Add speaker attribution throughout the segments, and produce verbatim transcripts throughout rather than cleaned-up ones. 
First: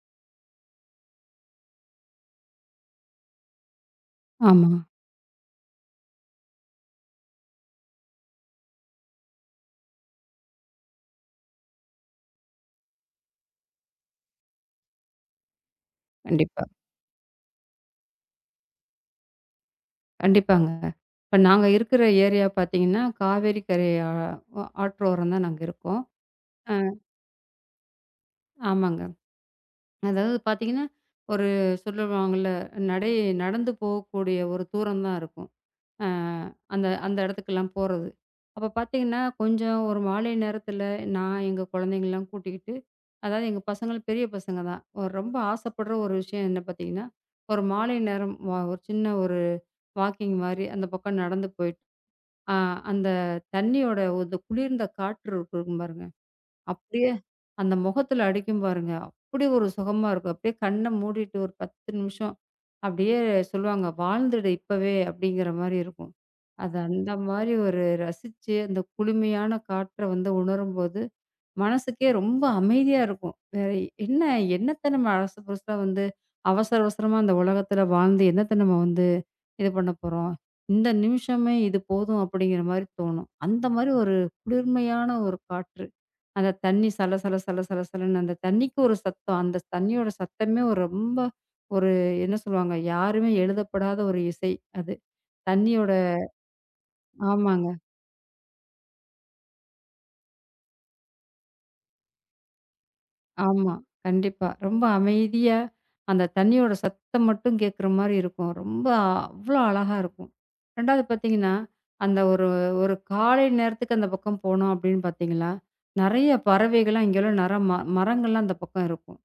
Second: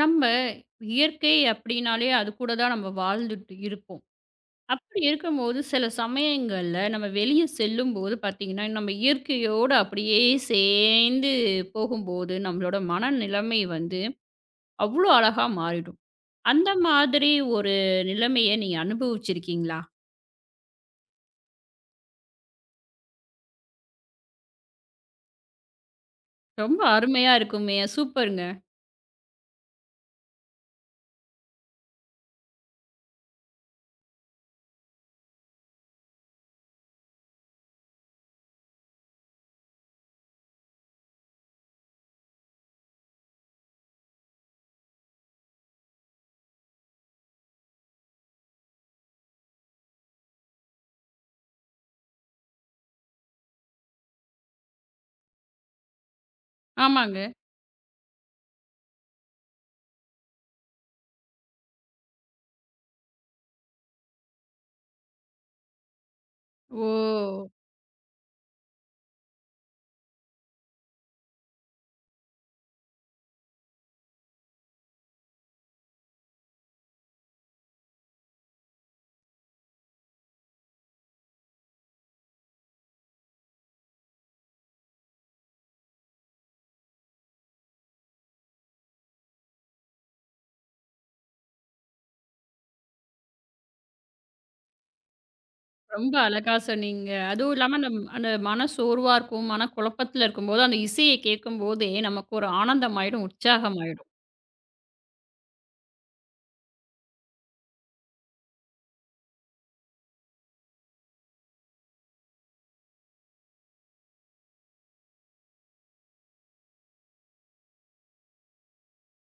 Speaker 1: நம்ம இயற்கை அப்படின்னாலே அது கூட தான் நம்ம வாழ்ந்துட்டு இருப்போம்.
Speaker 2: ஆமா.
Speaker 1: அப்படி இருக்கும்போது சில சமயங்கள்ல நம்ம வெளிய செல்லும்போது பார்த்தீங்கன்னா, நம்ம இயற்கையோட அப்படியே சேர்ந்து போகும்போது, நம்மளோட மனநிலைமை வந்து அவ்ளோ அழகா மாறிடும்.
Speaker 2: கண்டிப்பா,
Speaker 1: அந்த மாதிரி ஒரு நிலைமைய நீங்க அனுபவிச்சிருக்கீங்களா?
Speaker 2: கண்டிப்பாங்க. இப்ப நாங்க இருக்கிற ஏரியா பார்த்தீங்கன்னா, காவேரி கரை ஆ ஆற்றோரம் தான் நாங்க இருக்கோம். ஆ.
Speaker 1: ரொம்ப அருமையா இருக்குமே! சூப்பருங்க.
Speaker 2: ஆமாங்க. அதாவது பார்த்தீங்கன்னா, ஒரு சொல்லுவாங்கல்ல, நடை நடந்து போகக்கூடிய ஒரு தூரம் தான் இருக்கும். அ அந்த அந்த இடத்துக்கெல்லாம் போறது. அப்ப பார்த்தீங்கன்னா, கொஞ்சம் ஒரு மாலை நேரத்தில நான் எங்க குழந்தைங்கலாம் கூட்டிக்கிட்டு, அதாவது எங்க பசங்க பெரிய பசங்க தான். ஒரு ரொம்ப ஆசைப்படுற ஒரு விஷயம் என்ன பார்த்தீங்கன்னா, ஒரு மாலை நேரம் வ ஒரு சின்ன ஒரு வாக்கிங் மாரி அந்த பக்கம் நடந்து போயிட்டு ஆ அந்த தண்ணியோட அந்த குளிர்ந்த காற்று இருக்கு- இருக்கும் பாருங்க. அப்படியே
Speaker 1: ஆமாங்க.
Speaker 2: அந்த முகத்துல அடிக்கும் பாருங்க. அப்படி ஒரு சுகமா இருக்கும். அப்படியே கண்ண மூடிட்டு ஒரு பத்து நிமிஷம் அப்படியே சொல்லுவாங்க, "வாழ்ந்துடு இப்பவே" அப்படிங்கிற மாரி இருக்கும். அது அந்த
Speaker 1: ஓ!
Speaker 2: மாரி ஒரு ரசிச்சு அந்த குளுமையான காற்ற வந்து உணரும்போது மனசுக்கே ரொம்ப அமைதியா இருக்கும். வேற என்ன என்னத்த நம்ம அரசு புதுசா வந்து அவசர அவசரமா இந்த உலகத்துல வாழ்ந்து என்னத்த நம்ம வந்து இது பண்ண போறோம். இந்த நிமிஷமே இது போதும் அப்படிங்கிற மாரி தோணும். அந்த மாரி ஒரு குளிர்மையான ஒரு காற்று. அந்த தண்ணி சல சல சல சல சலன்னு அந்த தண்ணிக்கு ஒரு சத்தம். அந்த தண்ணியோட சத்தமே ஒரு ரொம்ப ஒரு என்ன சொல்லுவாங்க? யாருமே எழுதப்படாத ஒரு இசை அது. தண்ணியோட
Speaker 1: ரொம்ப அழகா சொன்னீங்க. அதுவும்
Speaker 2: ஆமாங்க.
Speaker 1: இல்லாம அந்த அந்த மன சோர்வா இருக்கும், மன குழப்பத்துல இருக்கும்போது, அந்த இசைய கேட்கும்போதே நமக்கு ஒரு ஆனந்தமாயிடும்,
Speaker 2: ஆமா.
Speaker 1: உற்சாகமாயிடும்.
Speaker 2: கண்டிப்பா. ரொம்ப அமைதியா, அந்த தண்ணியோட சத்தம் மட்டும் கேட்குற மாரி இருக்கும். ரொம்ப அவ்ளோ அழகா இருக்கும். ரெண்டாவது பார்த்தீங்கன்னா, அந்த ஒரு ஒரு காலை நேரத்துக்கு அந்த பக்கம் போனோம் அப்படின்னு பார்த்தீங்களா, நெறைய பறவைகள்லாம் இங்கெல்லாம் நெற ம மரங்கள்லாம் அந்த பக்கம் இருக்கும்.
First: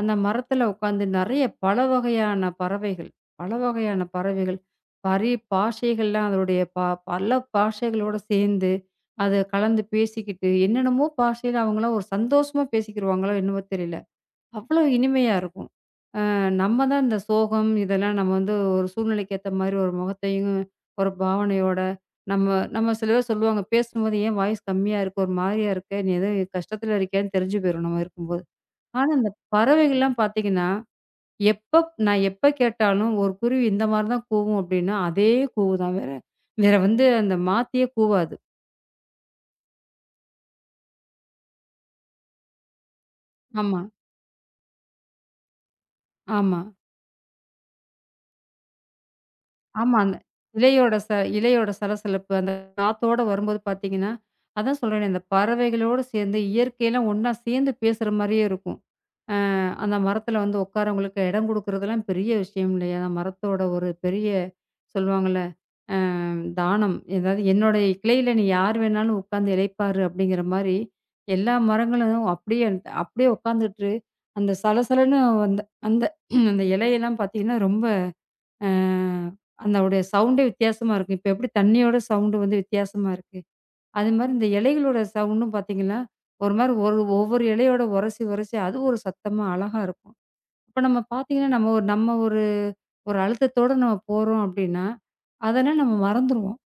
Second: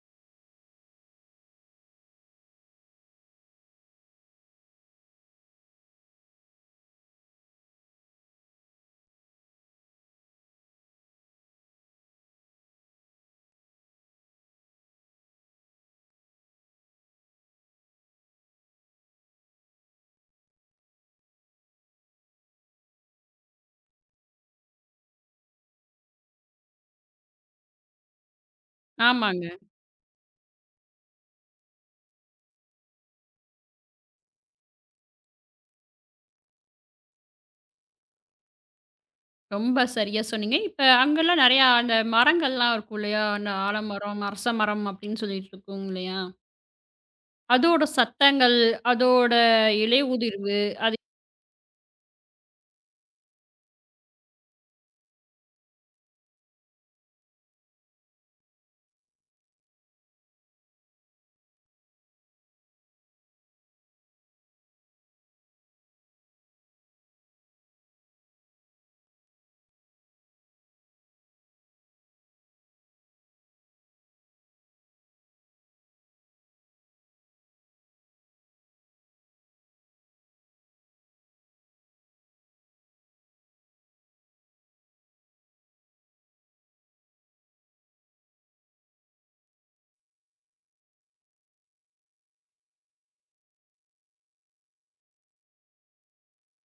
Speaker 2: அந்த மரத்தில உட்காந்து நெறைய பல வகையான பறவைகள், பல வகையான பறவைகள், பரி பாஷைகள்லாம் அதனுடைய ப பல பாஷைகளோட சேர்ந்து அத கலந்து பேசிக்கிட்டு, என்னென்னமோ பாஷையில அவங்கலாம் ஒரு சந்தோஷமா பேசிக்கிருவாங்களோ என்னவோ தெரியல. அவ்வளோ இனிமையா இருக்கும். அ நம்ம தான் இந்த சோகம் இதெல்லாம் நம்ம வந்து ஒரு சூழ்நிலைக்கு ஏத்த மாரி ஒரு முகத்தையும், ஒரு பாவனையோட நம்ம நம்ம சில பேர் சொல்லுவாங்க, பேசும்போது "ஏன் வாய்ஸ் கம்மியா இருக்கு? ஒரு மாரியா இருக்க? நீ ஏதோ கஷ்டத்துல இருக்கியான்னு?" தெரிஞ்சு போயிரும் நம்ம இருக்கும்போது. ஆனா, இந்த
Speaker 1: ஆமாங்க.
Speaker 2: பறவைகள்லாம் பார்த்தீங்கன்னா, எப்ப நான் எப்ப கேட்டாலும் ஒரு குருவி இந்த மாரி தான் கூவும் அப்டின்னா, அதே கூவு தான். வேற வேற வந்து அந்த மாத்தியே கூவாது.
Speaker 1: ரொம்ப சரியா சொன்னீங்க. இப்ப அங்கலாம் நெறையா அந்த மரங்கள்லாம் இருக்கும் இல்லையா? அந்த
Speaker 2: ஆமா,
Speaker 1: ஆலமரம், அரச மரம் அப்படின்னு சொல்லிட்டு இருக்கும் இல்லையா?
Speaker 2: ஆமா.
Speaker 1: அதோட சத்தங்கள், அதோட இலை
Speaker 2: ஆமாங்க.
Speaker 1: உதிர்வு,
Speaker 2: இலையோட
Speaker 1: அது
Speaker 2: ச இலையோட சலசலப்பு அந்த காத்தோட வரும்போது பார்த்தீங்கன்னா, அதான் சொல்றேனே அந்த பறவைகளோடு சேர்ந்து இயற்கையெல்லாம் ஒண்ணா சேர்ந்து பேசுற மாரியே இருக்கும். அ அந்த மரத்துல வந்து உட்காரவங்களுக்கு இடம் குடுக்குறதெல்லாம் பெரிய விஷயம் இல்லையா? அந்த மரத்தோட ஒரு பெரிய சொல்லுவாங்கல்ல ஹம், தானம். ஏதாவது "என்னுடைய கிளையில நீ யார் வேணாலும் உட்கார்ந்து இளைப்பாரு" அப்படிங்கிற மாரி எல்லா மரங்களும் அப்படியே அந்த- அப்படியே உட்காந்துட்டு அந்த சலசலன்னு அந்த அந்த அந்த இலையெல்லாம் பார்த்தீங்கன்னா ரொம்ப அ அதோடைய சவுண்டே வித்தியாசமா இருக்கும். இப்ப எப்படி தண்ணியோட சவுண்டு வந்து வித்தியாசமா இருக்கு. அது மாரி இந்த இலைகளோட சவுண்டும் பார்த்தீங்கன்னா, ஒரு மாரி ஒரு ஒவ்வொரு இலையோட உரசி, உரசி அது ஒரு சத்தமா அழகா இருக்கும். அப்ப நம்ம பார்த்தீங்கன்னா, நம்ம ஒரு நம்ம ஒரு ஒரு அழுத்தத்தோட நம்ம போறோம் அப்படின்னா, அதெல்லாம் நம்ம மறந்துருவோம்.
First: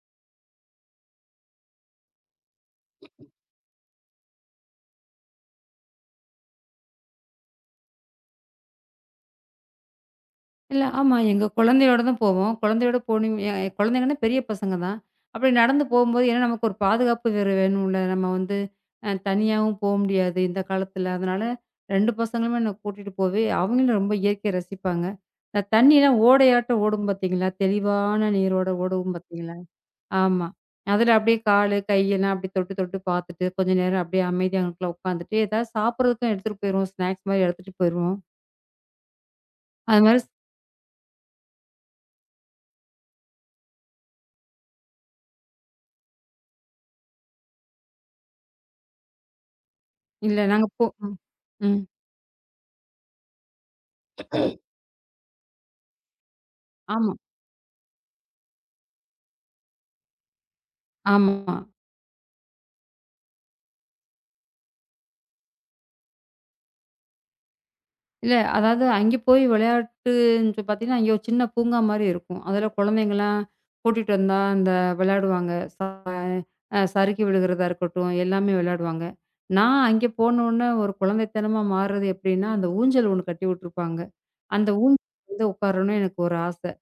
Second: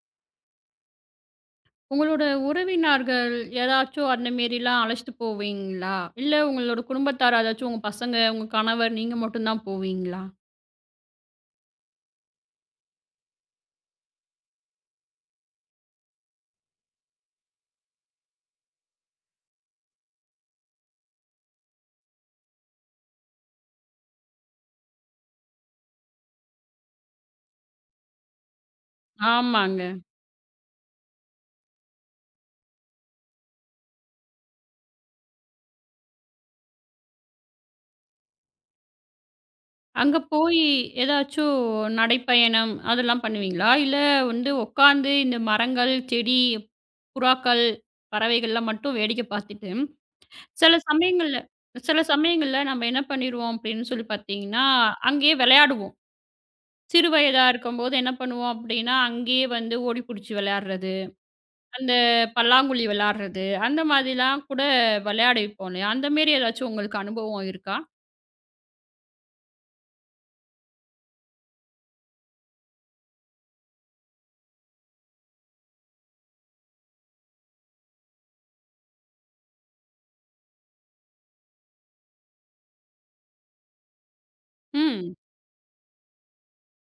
Speaker 1: உங்களோட உறவினர்கள் யாராச்சும் அந்த மாரிலாம் அழைச்சிட்டு போவீங்களா? இல்ல உங்களோட குடும்பத்தார் யாராச்சும் உங்க பசங்க, உங்க கணவர் நீங்க மட்டும் தான் போவீங்களா?
Speaker 2: இல்ல. ஆமா. எங்க குழந்தையோட தான் போவோம். குழந்தையோட போணும் எ குழந்தைங்கன்னா பெரிய பசங்க தான். அப்படி நடந்து போகும்போது ஏன்னா நமக்கு ஒரு பாதுகாப்பு வேற வேணும்ல. நம்ம வந்து அ தனியாவும் போ முடியாது இந்த காலத்துல. அதனால ரெண்டு பசங்களுமே நான் கூட்டிட்டு போவே, அவங்களும் ரொம்ப இயற்கைய ரசிப்பாங்க. இந்த தண்ணிலாம் ஓடையாட்டம் ஓடும் பார்த்தீங்களா? தெளிவான நீரோட ஓடும் பார்த்தீங்களா?
Speaker 1: ஆமாங்க.
Speaker 2: ஆமா. அதுல அப்படியே காலு, கையெல்லாம் அப்படியே தொட்டு தொட்டு பார்த்துட்டு, கொஞ்ச நேரம் அப்படியே அமைதியா அங்கனக்குள்ள உட்காந்துட்டு, ஏதாவது சாப்பிடுறதுக்கும் எடுத்துட்டு போயிருவோம். ஸ்நாக்ஸ் மாரி எடுத்துட்டு போயிருவோம். அது
Speaker 1: அங்க
Speaker 2: மாரி ஸ்
Speaker 1: போயி ஏதாச்சும் நடைப்பயணம் அதெல்லாம் பண்ணுவீங்களா? இல்ல வந்து உட்காந்து இந்த மரங்கள், செடி, புறாக்கள், பறவைகள்லாம் மட்டும் வேடிக்கை பார்த்துட்டு,
Speaker 2: இல்ல நாங்க
Speaker 1: சில
Speaker 2: போ ம்.
Speaker 1: சமயங்கள்ல
Speaker 2: ம்.
Speaker 1: சில சமயங்கள்ல நம்ம என்ன பண்ணிருவோம் அப்படின்னு சொல்லி பார்த்தீங்கன்னா, அங்கேயே விளையாடுவோம். சிறு
Speaker 2: ஆமா,
Speaker 1: வயதா இருக்கும்போது என்ன பண்ணுவோம் அப்படின்னா, அங்கேயே வந்து ஓடி புடிச்சு விளையாடுறது,
Speaker 2: ஆமா.
Speaker 1: அந்த பல்லாங்குழி விளையாடுறது, அந்த மாதிரிலாம் கூட விளையாடிருப்போம் இல்லையா? அந்த மாரி ஏதாச்சும் உங்களுக்கு அனுபவம் இருக்கா?
Speaker 2: இல்ல அதாவது அங்கே போய் விளையாட்டுன்னு பார்த்தீங்கன்னா, அங்கே ஒரு சின்ன பூங்கா மாரி இருக்கும். அதில குழந்தைங்கலாம் கூட்டிட்டு வந்தா அந்த விளையாடுவாங்க. ச அ சறுக்கி விழுகிறதா இருக்கட்டும், எல்லாமே விளையாடுவாங்க. நான் அங்கே போனோனே ஒரு குழந்தைத்தனமா மாறுறது எப்படின்னா, அந்த ஊஞ்சல் ஒண்ணு கட்டி விட்டுருப்பாங்க. அந்த ஊஞ்சல்
Speaker 1: ம்.
Speaker 2: வந்து உட்காரணும்னு எனக்கு ஒரு ஆசை.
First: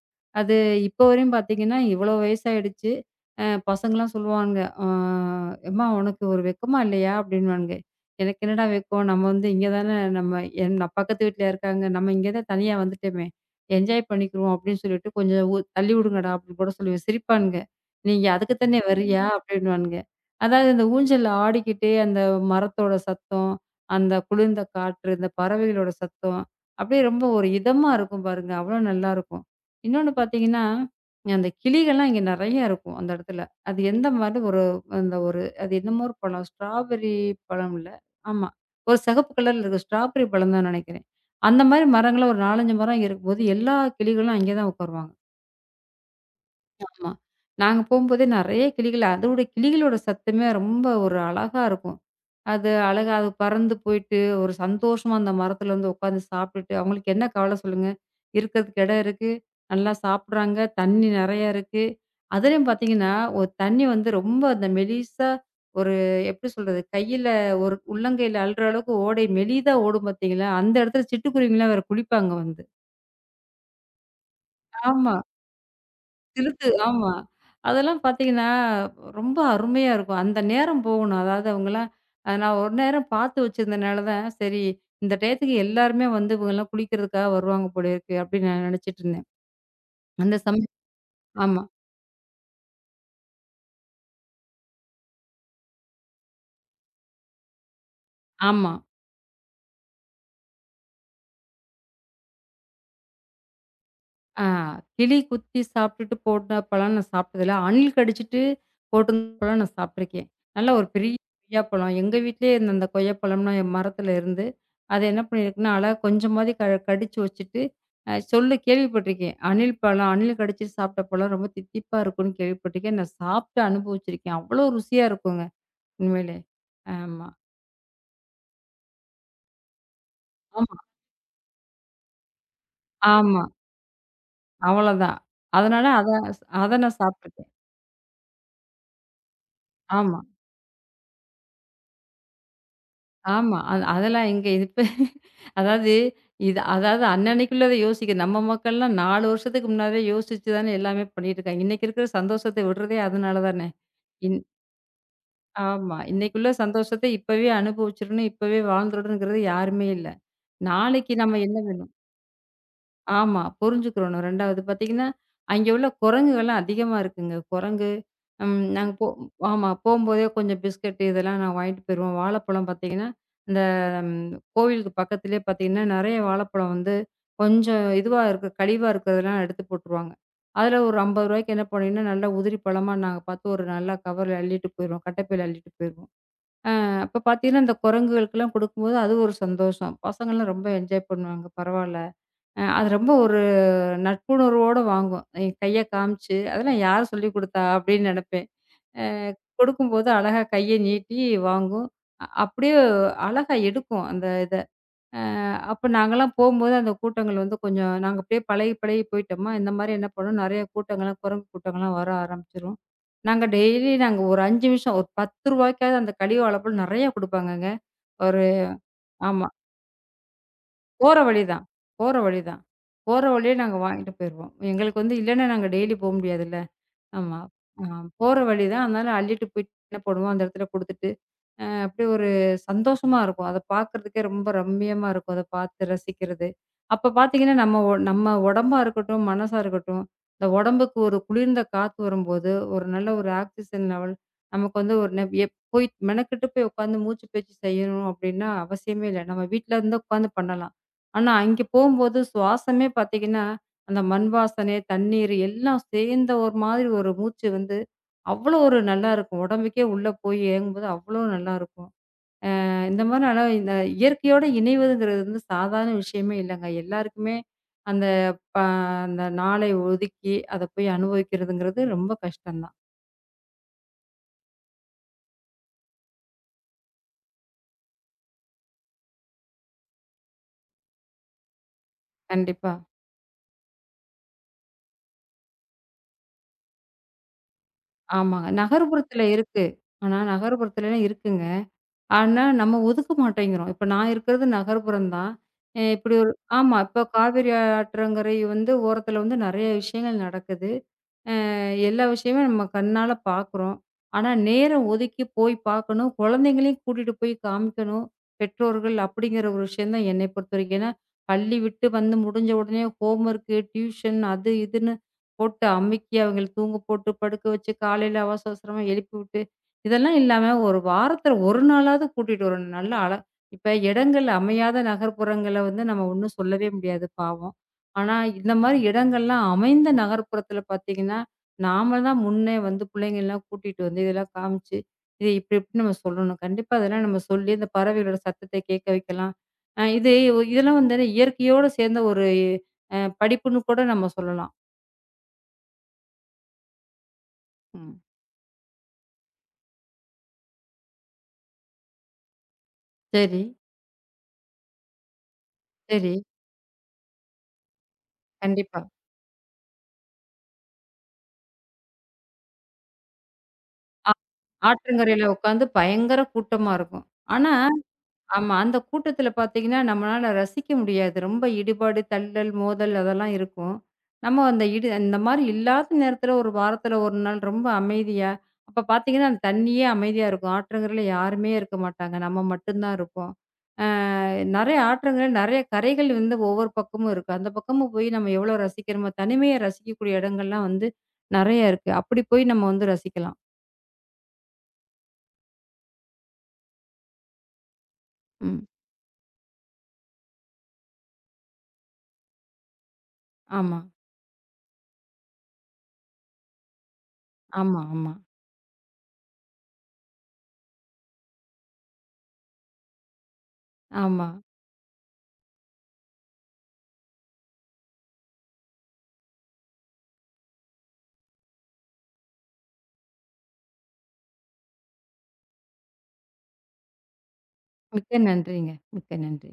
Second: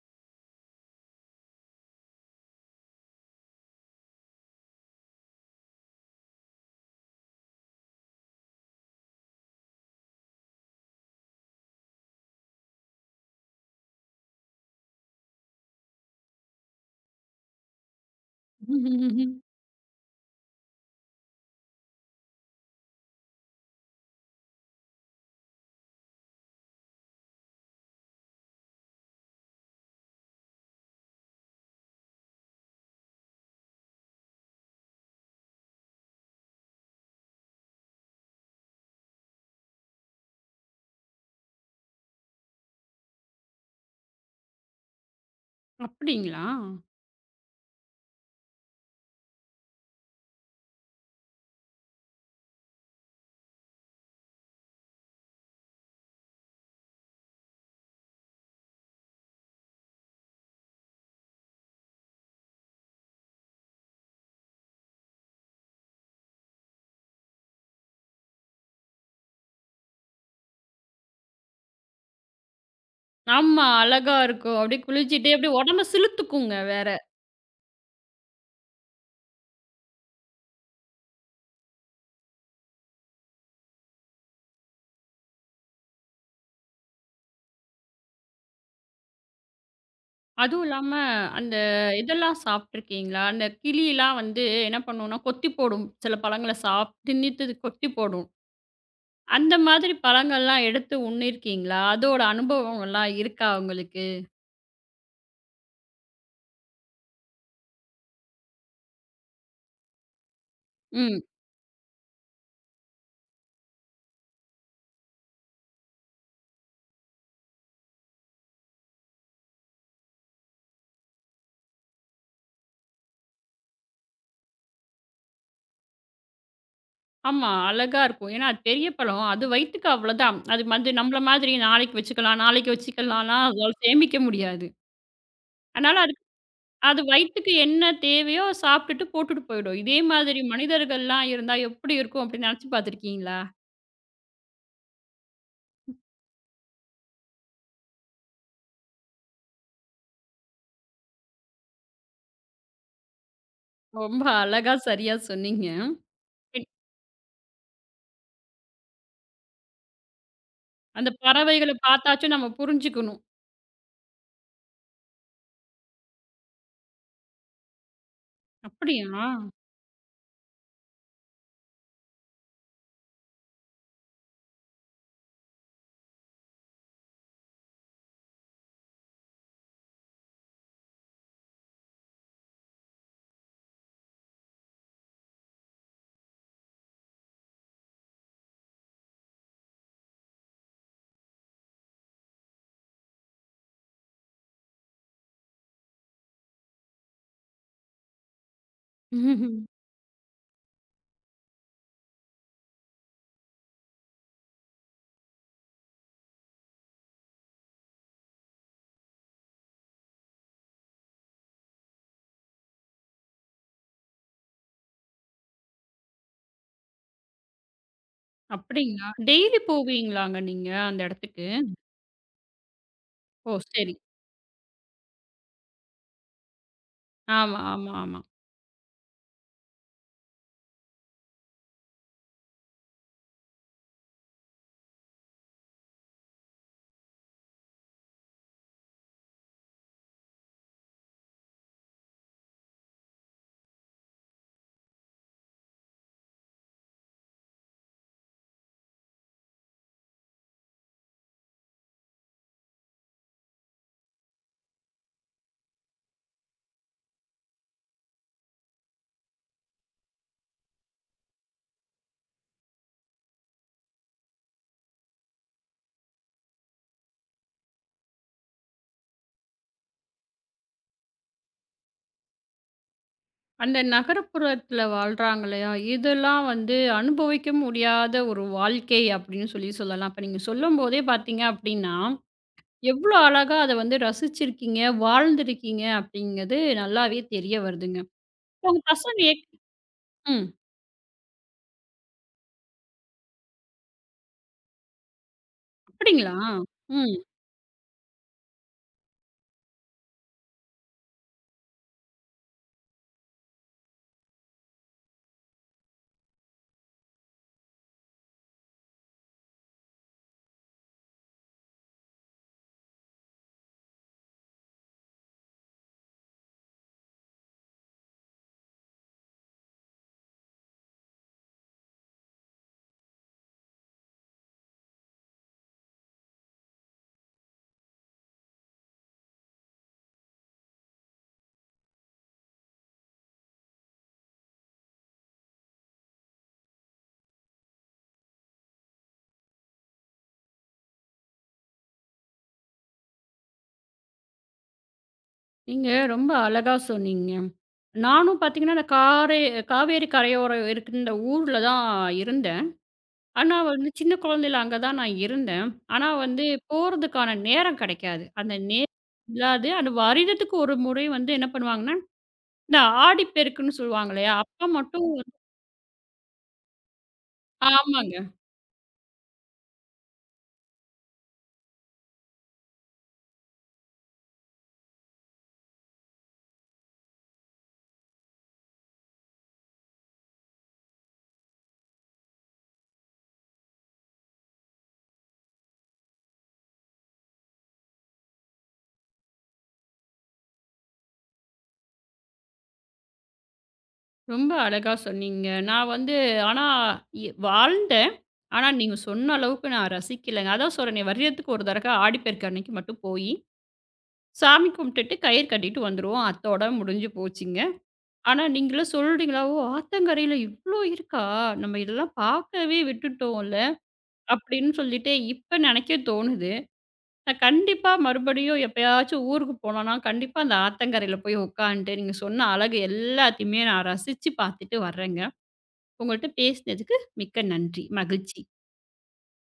Speaker 2: அது இப்போ வரையும் பார்த்தீங்கன்னா, இவ்வளோ வயசாயிடுச்சு. அ பசங்கலாம் சொல்லுவாங்க, "அ எம்மா உனக்கு ஒரு வெக்கமா இல்லையா?" அப்படின்னுவானுங்க. எனக்கு என்னடா வெட்கம். நம்ம வந்து இங்க தானே நம்ம என் நான் பக்கத்து வீட்ல இருக்காங்க. நம்ம இங்க தான் தனியா வந்துட்டோமே! என்ஜாய் பண்ணிக்குருவோம் அப்டின்னு சொல்லிட்டு, "கொஞ்சம் உ தள்ளி விடுங்கடா" அப்டின்னு கூட சொல்லுவேன். சிரிப்பானுங்க. "நீங்க அதுக்கு தானே வர்றியா?" அப்டின்னுவானுங்க. அதாவது இந்த ஊஞ்சல்ல ஆடிக்கிட்டே அந்த மரத்தோட சத்தம், அந்த குளிர்ந்த காற்று, இந்த பறவைகளோட சத்தம், அப்டியே ரொம்ப ஒரு இதமா இருக்கும் பாருங்க. அவ்ளோ நல்லாருக்கும். இன்னொன்னு பார்த்தீங்கன்னா, அந்த கிளிகள்லாம் இங்க நெறையா இருக்கும் அந்த இடத்துல. அது எந்த மாதிரி ஒரு அந்த ஒரு அது என்னமோ ஒரு பழம். ஸ்ட்ராபெர்ரி பழம் ஆமா. ஒரு சிகப்பு கலர்ல இருக்கும். ஸ்ட்ராபெர்ரி பழம் தான் நெனைக்கிறேன். அந்த மாரி மரங்கள்லாம் ஒரு நாலு, அஞ்சு மரம் இருக்கும்போது, எல்லா கிளிகளும் அங்கே தான் உட்காருவாங்க.
Speaker 1: அப்படிங்களா?
Speaker 2: ஆமா. நாங்க போம்போதே நெறைய கிளிகள் அதோட கிளிகளோட சத்தமே ரொம்ப ஒரு அழகா இருக்கும். அது அழகா அது பறந்து போயிட்டு, ஒரு சந்தோஷமா அந்த மரத்துல வந்து உட்காந்து சாப்பிட்டுட்டு, அவங்களுக்கு என்ன கவலை சொல்லுங்க? இருக்கிறதுக்கு இடம் இருக்கு, நல்லா சாப்பிடுறாங்க, தண்ணி நெறையா இருக்கு. அதுலயும் பார்த்தீங்கன்னா, ஒரு தண்ணி வந்து ரொம்ப அந்த மெலிசா ஒரு எப்படி சொல்றது? கையில ஒரு உள்ளங்கையில அள்ளுற அளவுக்கு ஓடை மெலிதா ஓடும் பார்த்தீங்களா? அந்த இடத்துல சிட்டுக்குருவிங்கலாம் வேற குளிப்பாங்க வந்து.
Speaker 1: ஆமா. அழகா இருக்கும். அப்படியே
Speaker 2: ஆமா.
Speaker 1: குளிச்சுட்டு அப்படியே உடம்ப சிலுத்துக்குங்க
Speaker 2: சிலுக்கு
Speaker 1: வேற.
Speaker 2: ஆமா. அதெல்லாம் பார்த்தீங்கன்னா, ரொம்ப அருமையா இருக்கும். அந்த நேரம் போகணும். அதாவது அவங்கலாம் அ நான் ஒரு நேரம் பார்த்து வச்சிருந்தனால தான், சரி இந்த டயத்துக்கு எல்லாருமே வந்து இவங்கலாம் குளிக்கிறதுக்காக வருவாங்க போல இருக்கு, அப்படின்னு நான் நினைச்சிட்டுருந்தேன். அந்த
Speaker 1: அதுவும்
Speaker 2: சமயம்
Speaker 1: இல்லாம அந்த
Speaker 2: ஆமா,
Speaker 1: இதெல்லாம் சாப்பிட்டுருக்கீங்களா? அந்த கிளிலாம் வந்து என்ன பண்ணும்னா, கொத்தி போடும். சில பழங்கள சாப் திணித்து கொத்தி போடும்.
Speaker 2: ஆமா.
Speaker 1: அந்த மாதிரி பழங்கள்லாம் எடுத்து உண்ணிருக்கீங்களா? அதோட அனுபவம்லாம் இருக்கா உங்களுக்கு?
Speaker 2: ஆ கிளி குத்தி சாப்பிட்டுட்டு போட்ட பழம் நான் சாப்பிட்டதில்ல. அணில் கடிச்சிட்டு போட்டிருந்த பழம் நான் சாப்பிட்டுருக்கேன். நல்லா ஒரு பெரிய
Speaker 1: ம்.
Speaker 2: கொய்யாப்பழம். எங்க வீட்லயே இருந்த அந்த கொய்யாப்பழம்னா என் மரத்துல இருந்து, அத என்ன பண்ணியிருக்குன்னா, அழகா கொஞ்சமாவது க கடிச்சு வச்சுட்டு, அ சொல்லு கேள்விப்பட்டிருக்கேன். அணில் பழம் அணில் கடிச்சு சாப்பிட்ட பழம் ரொம்ப தித்திப்பா இருக்கும்னு கேள்விப்பட்டிருக்கேன். நான் சாப்பிட்டு அனுபவிச்சிருக்கேன். அவ்வளோ ருசியா இருக்குங்க. உண்மையிலே. ஆமா.
Speaker 1: ஆமா. அழகா இருக்கும். ஏன்னா அது பெரிய பழம். அது வயித்துக்கு அவ்வளோதான். அது
Speaker 2: ஆமா,
Speaker 1: வந்து நம்மள மாதிரி நாளைக்கு வச்சுக்கலாம், நாளைக்கு
Speaker 2: ஆமா.
Speaker 1: வச்சுக்கலாம்லாம் அதால சேமிக்க முடியாது.
Speaker 2: அவ்வளோதான். அதனால
Speaker 1: அதனால
Speaker 2: அத அத நான்
Speaker 1: அது
Speaker 2: சாப்பிட்டுருக்கேன்.
Speaker 1: வயித்துக்கு என்ன தேவையோ சாப்பிட்டுட்டு போட்டுட்டு போயிடும். இதே
Speaker 2: ஆமா.
Speaker 1: மாதிரி மனிதர்கள்லாம் இருந்தா எப்படி இருக்கும் அப்படின்னு நினைச்சு பார்த்துருக்கீங்களா?
Speaker 2: ஆமா. அது அதெல்லாம் எங்க இது இப்ப அதாவது இது அதாவது அன்னன்னைக்குள்ளத யோசிக்க நம்ம மக்கள்லாம் நாலு வருஷத்துக்கு முன்னாடியே யோசிச்சு தானே எல்லாமே பண்ணிட்டு இருக்காங்க. இன்னைக்கு இருக்கிற சந்தோஷத்த விடுறதே அதனால தானே.
Speaker 1: ரொம்ப
Speaker 2: இன்
Speaker 1: அழகா சரியா சொன்னீங்க.
Speaker 2: ஆமா. இன்னைக்குள்ள
Speaker 1: பின்
Speaker 2: சந்தோஷத்த இப்பவே அனுபவிச்சுரணும், இப்பவே வாழ்ந்துரணுங்கிறது யாருமே இல்ல.
Speaker 1: அந்த
Speaker 2: நாளைக்கு நம்ம என்ன
Speaker 1: பறவைகள
Speaker 2: வேணும்?
Speaker 1: பார்த்தாச்சும் நம்ம புரிஞ்சுக்கணும்.
Speaker 2: ஆமா. புரிஞ்சுக்கிறணும். ரெண்டாவது பார்த்தீங்கன்னா, அங்கே உள்ள குரங்குகள்லாம் அதிகமா இருக்குங்க. குரங்கு, ம் நாங்க போ
Speaker 1: அப்படியா?
Speaker 2: ஆமா. போம்போதே கொஞ்சம் பிஸ்கட் இதெல்லாம் நான் வாங்கிட்டு போயிருவோம். வாழைப்பழம் பார்த்தீங்கன்னா, இந்த ம் கோவிலுக்கு பக்கத்திலேயே பார்த்தீங்கன்னா, நெறைய வாழைப்பழம் வந்து கொஞ்சம் இதுவா இருக்க கழிவா இருக்கிறதெல்லாம் எடுத்து போட்டுருவாங்க. அதில ஒரு ஐம்பது ரூபாய்க்கு என்ன பண்ணீங்கன்னா, நல்லா உதிரி பழமா நாங்க பார்த்து ஒரு நல்லா கவர்ல அள்ளிட்டு போயிருவோம். கட்டைப்பையில அள்ளிட்டு போயிருவோம். அ அப்ப பார்த்தீங்கன்னா, இந்த குரங்குகளுக்கெல்லாம் குடுக்கும்போது அது ஒரு சந்தோஷம். பசங்கள்லாம் ரொம்ப என்ஜாய் பண்ணுவாங்க. பரவால்ல. அ அது ரொம்ப ஒரு நட்புணர்வோட வாங்கும். என் கைய காமிச்சு, "அதெல்லாம் யார் சொல்லிக் குடுத்தா?" அப்படின்னு நெனப்பேன். அ
Speaker 1: ம்ஹும்.
Speaker 2: கொடுக்கும்போது அழகா கைய நீட்டி வாங்கும். அ அப்படியே அழகா எடுக்கும் அந்த இத. அ அப்ப நாங்கலாம் போம்போது அந்த கூட்டங்கள் வந்து கொஞ்சம் நாங்க அப்படியே பழகி, பழகி போயிட்டோமா, இந்த மாரி என்ன பண்ணும், நெறைய கூட்டங்கள்லாம் குரங்கு கூட்டங்கள்லாம் வர ஆரம்பிச்சுரும். நாங்க டெய்லி நாங்க ஒரு அஞ்சு நிமிஷம் ஒரு பத்து ரூபாய்க்காவது அந்த கலிவாழப்பழம் நெறையா குடுப்பாங்கங்க. ஒரு
Speaker 1: அப்படிங்களா?
Speaker 2: ஆமா.
Speaker 1: டெய்லி போவீங்களாங்க நீங்க அந்த
Speaker 2: போற
Speaker 1: இடத்துக்கு?
Speaker 2: வழிதான். போற வழிதான். போற
Speaker 1: ஓ!
Speaker 2: வழியே நாங்க
Speaker 1: சரி.
Speaker 2: வாங்கிட்டு போயிருவோம். எங்களுக்கு வந்து இல்லன்னா நாங்க டெய்லி போ முடியாதுல்ல. ஆமா.
Speaker 1: ஆமா,
Speaker 2: ஆ
Speaker 1: ஆமா, ஆமா.
Speaker 2: போற வழிதான். அதனால அள்ளிட்டு போயிட்டு என்ன பண்ணுவோம், அந்த இடத்துல குடுத்துட்டு அ அப்படியே ஒரு சந்தோஷமா இருக்கும். அத பார்க்கறதுக்கே ரொம்ப ரம்மியமா இருக்கும். அத பார்த்து ரசிக்கிறது. அப்ப பார்த்தீங்கன்னா, நம்ம ஒ நம்ம உடம்பா இருக்கட்டும், மனசா இருக்கட்டும், இந்த உடம்புக்கு ஒரு குளிர்ந்த காத்து வரும்போது, ஒரு நல்ல ஒரு ஆக்ஸிஜன் லெவல் நமக்கு வந்து ஒரு நெப் எப் போய் மெனக்கெட்டு போய் உட்காந்து மூச்சு பயிற்சி செய்யணும் அப்படின்னா அவசியமே இல்ல. நம்ம வீட்ல இருந்து உட்காந்து பண்ணலாம். ஆனா, அங்கே போம்போது சுவாசமே பார்த்தீங்கன்னா, அந்த மண் வாசனை, தண்ணீர் எல்லாம் சேர்ந்த ஒரு மாதிரி ஒரு மூச்சு வந்து அவ்வளோ ஒரு நல்லாருக்கும். உடம்புக்கே உள்ள போய் இறங்கும்போது அவ்வளோ நல்லாருக்கும். அ இந்த மாரி ஆனா இந்த இயற்கையோட இணைவதுங்கிறது வந்து சாதாரண விஷயமே இல்லங்க. எல்லாருக்குமே அந்த ப அந்த நாளை ஒதுக்கி அத போய் அனுபவிக்கிறதுங்கிறது ரொம்ப கஷ்டம் தான்.
Speaker 1: அந்த நகரப்புறத்துல வாழ்றாங்க இல்லையா? இதெல்லாம் வந்து அனுபவிக்க முடியாத ஒரு வாழ்க்கை அப்படின்னு சொல்லி சொல்லலாம். இப்ப நீங்க சொல்லும்போதே பார்த்தீங்க அப்படின்னா
Speaker 2: கண்டிப்பா.
Speaker 1: எவ்வளோ அழகா அத வந்து ரசிச்சிருக்கீங்க, வாழ்ந்திருக்கீங்க அப்படிங்கிறது நல்லாவே தெரிய வருதுங்க.
Speaker 2: ஆமாங்க.
Speaker 1: உங்க பசங்க
Speaker 2: நகர்ப்புறத்துல
Speaker 1: எக்-
Speaker 2: இருக்கு. ஆனா
Speaker 1: ம்.
Speaker 2: நகர்ப்புறத்துலலாம் இருக்குங்க. ஆனா நம்ம ஒதுக்க மாட்டேங்கிறோம். இப்ப நான் இருக்கிறது நகர்ப்புறம் தான். அ இப்படி ஒரு
Speaker 1: அப்படிங்களா?
Speaker 2: ஆமா. இப்ப
Speaker 1: ம்.
Speaker 2: காவிரி ஆற்றங்கரை வந்து ஓரத்துல வந்து நெறைய விஷயங்கள் நடக்குது. அ எல்லா விஷயமே நம்ம கண்ணால பார்க்குறோம். ஆனா, நேரம் ஒதுக்கி போய் பார்க்கணும். குழந்தைங்களையும் கூட்டிட்டு போய் காமிக்கணும். பெற்றோர்கள் அப்படிங்கிற ஒரு விஷயம் தான் என்னை பொறுத்தவரைக்கும். ஏன்னா, பள்ளி விட்டு வந்து முடிஞ்ச உடனே ஹோம்வொர்க்கு, டியூஷன் அது இதுன்னு போட்டு அமுக்கி அவங்கள தூங்க போட்டு படுக்க வச்சு காலையில அவசர அவசரமா எழுப்பிவிட்டு, இதெல்லாம் இல்லாம ஒரு வாரத்துல ஒரு நாளாவது கூட்டிட்டு வரணும். நல்ல அழ இப்ப இடங்கள் அமையாத நகர்ப்புறங்கள வந்து நம்ம ஒண்ணும் சொல்லவே முடியாது பாவம். ஆனா, இந்த மாரி இடங்கள்லாம் அமைந்த நகர்ப்புறத்துல பார்த்தீங்கன்னா நாம தான் முன்னே வந்து பிள்ளைங்கள்லாம் கூட்டிட்டு வந்து இதெல்லாம் காமிச்சு, இது இப்டி இப்டி நம்ம சொல்லணும். கண்டிப்பா அதெல்லாம் நம்ம சொல்லி இந்த பறவைகளோட சத்தத்த கேட்க வைக்கலாம். அ இது ஒ- இதெல்லாம் வந்து இயற்கையோடு சேர்ந்த ஒரு அ படிப்புன்னு கூட நம்ம சொல்லலாம்.
Speaker 1: நீங்க ரொம்ப அழகா சொன்னீங்க.
Speaker 2: ம்.
Speaker 1: நானும் பார்த்தீங்கன்னா, அந்த காரை காவேரி கரையோரம் இருக்கின்ற ஊர்ல தான் இருந்தேன்.
Speaker 2: சரி,
Speaker 1: ஆனா வந்து சின்ன குழந்தையில அங்க தான் நான் இருந்தேன். ஆனா
Speaker 2: சரி.
Speaker 1: வந்து போறதுக்கான நேரம் கிடைக்காது. அந்த
Speaker 2: கண்டிப்பா.
Speaker 1: நேரம் இல்லாது அந்த வருடத்துக்கு ஒரு முறை வந்து என்ன பண்ணுவாங்கன்னா, இந்த ஆடிப்பெருக்குன்னு
Speaker 2: ஆ
Speaker 1: சொல்லுவாங்க இல்லையா? அப்ப மட்டும்
Speaker 2: ஆற்றங்கரையில உட்காந்து பயங்கர கூட்டமா இருக்கும். ஆனா
Speaker 1: ஆமாங்க.
Speaker 2: ஆமா. அந்த கூட்டத்துல பார்த்தீங்கன்னா, நம்மளால ரசிக்க முடியாது. ரொம்ப இடிபாடு, தள்ளல், மோதல் அதெல்லாம் இருக்கும். நம்ம அந்த இடு இந்த மாரி இல்லாத நேரத்துல ஒரு வாரத்துல ஒரு நாள் ரொம்ப அமைதியா அப்ப பார்த்தீங்கன்னா, அந்த தண்ணியே அமைதியா இருக்கும். ஆற்றங்கரையில யாருமே இருக்க மாட்டாங்க. நம்ம மட்டும் தான் இருப்போம். அ நெறைய ஆற்றங்கரை, நெறைய கரைகள் வந்து ஒவ்வொரு பக்கமும் இருக்கு. அந்த பக்கமும் போய் நம்ம எவ்வளோ ரசிக்கிறோமோ, தனிமைய ரசிக்கக்கூடிய இடங்கள்லாம் வந்து நெறைய இருக்கு. அப்படி போய் நம்ம வந்து ரசிக்கலாம்.
Speaker 1: ரொம்ப அழகா சொன்னீங்க. நான் வந்து ஆனா இ வாழ்ந்தேன்.
Speaker 2: ம்.
Speaker 1: ஆனா நீங்க சொன்ன அளவுக்கு நான் ரசிக்கலங்க. அதான் சொல்றேனே வருடத்துக்கு ஒரு தடக்க ஆடிப்பெருக்கு அன்னைக்கு மட்டும் போயி,
Speaker 2: ஆமா,
Speaker 1: சாமி கும்பிட்டுட்டு கயிறு கட்டிட்டு வந்துருவோம். அத்தோட முடிஞ்சு போச்சுங்க.
Speaker 2: ஆமா, ஆமா,
Speaker 1: ஆனா நீங்களும் சொல்றீங்களா, "ஓ! ஆத்தங்கரையில இவ்ளோ இருக்கா? நம்ம இதெல்லாம் பார்க்கவே விட்டுட்டோம்ல."
Speaker 2: ஆமா.
Speaker 1: அப்படின்னு சொல்லிட்டு இப்ப நெனைக்க தோணுது. நான் கண்டிப்பா மறுபடியும் எப்பயாச்சும் ஊருக்கு போனோம்னா, கண்டிப்பா அந்த ஆத்தங்கரையில போய் உட்காந்துட்டு, நீங்க சொன்ன அழகு எல்லாத்தையுமே நான் ரசிச்சு பார்த்துட்டு வரேங்க. உங்கள்ட்ட பேசினதுக்கு மிக்க நன்றி.
Speaker 2: மிக்க
Speaker 1: மகிழ்ச்சி.
Speaker 2: நன்றிங்க. மிக்க நன்றி.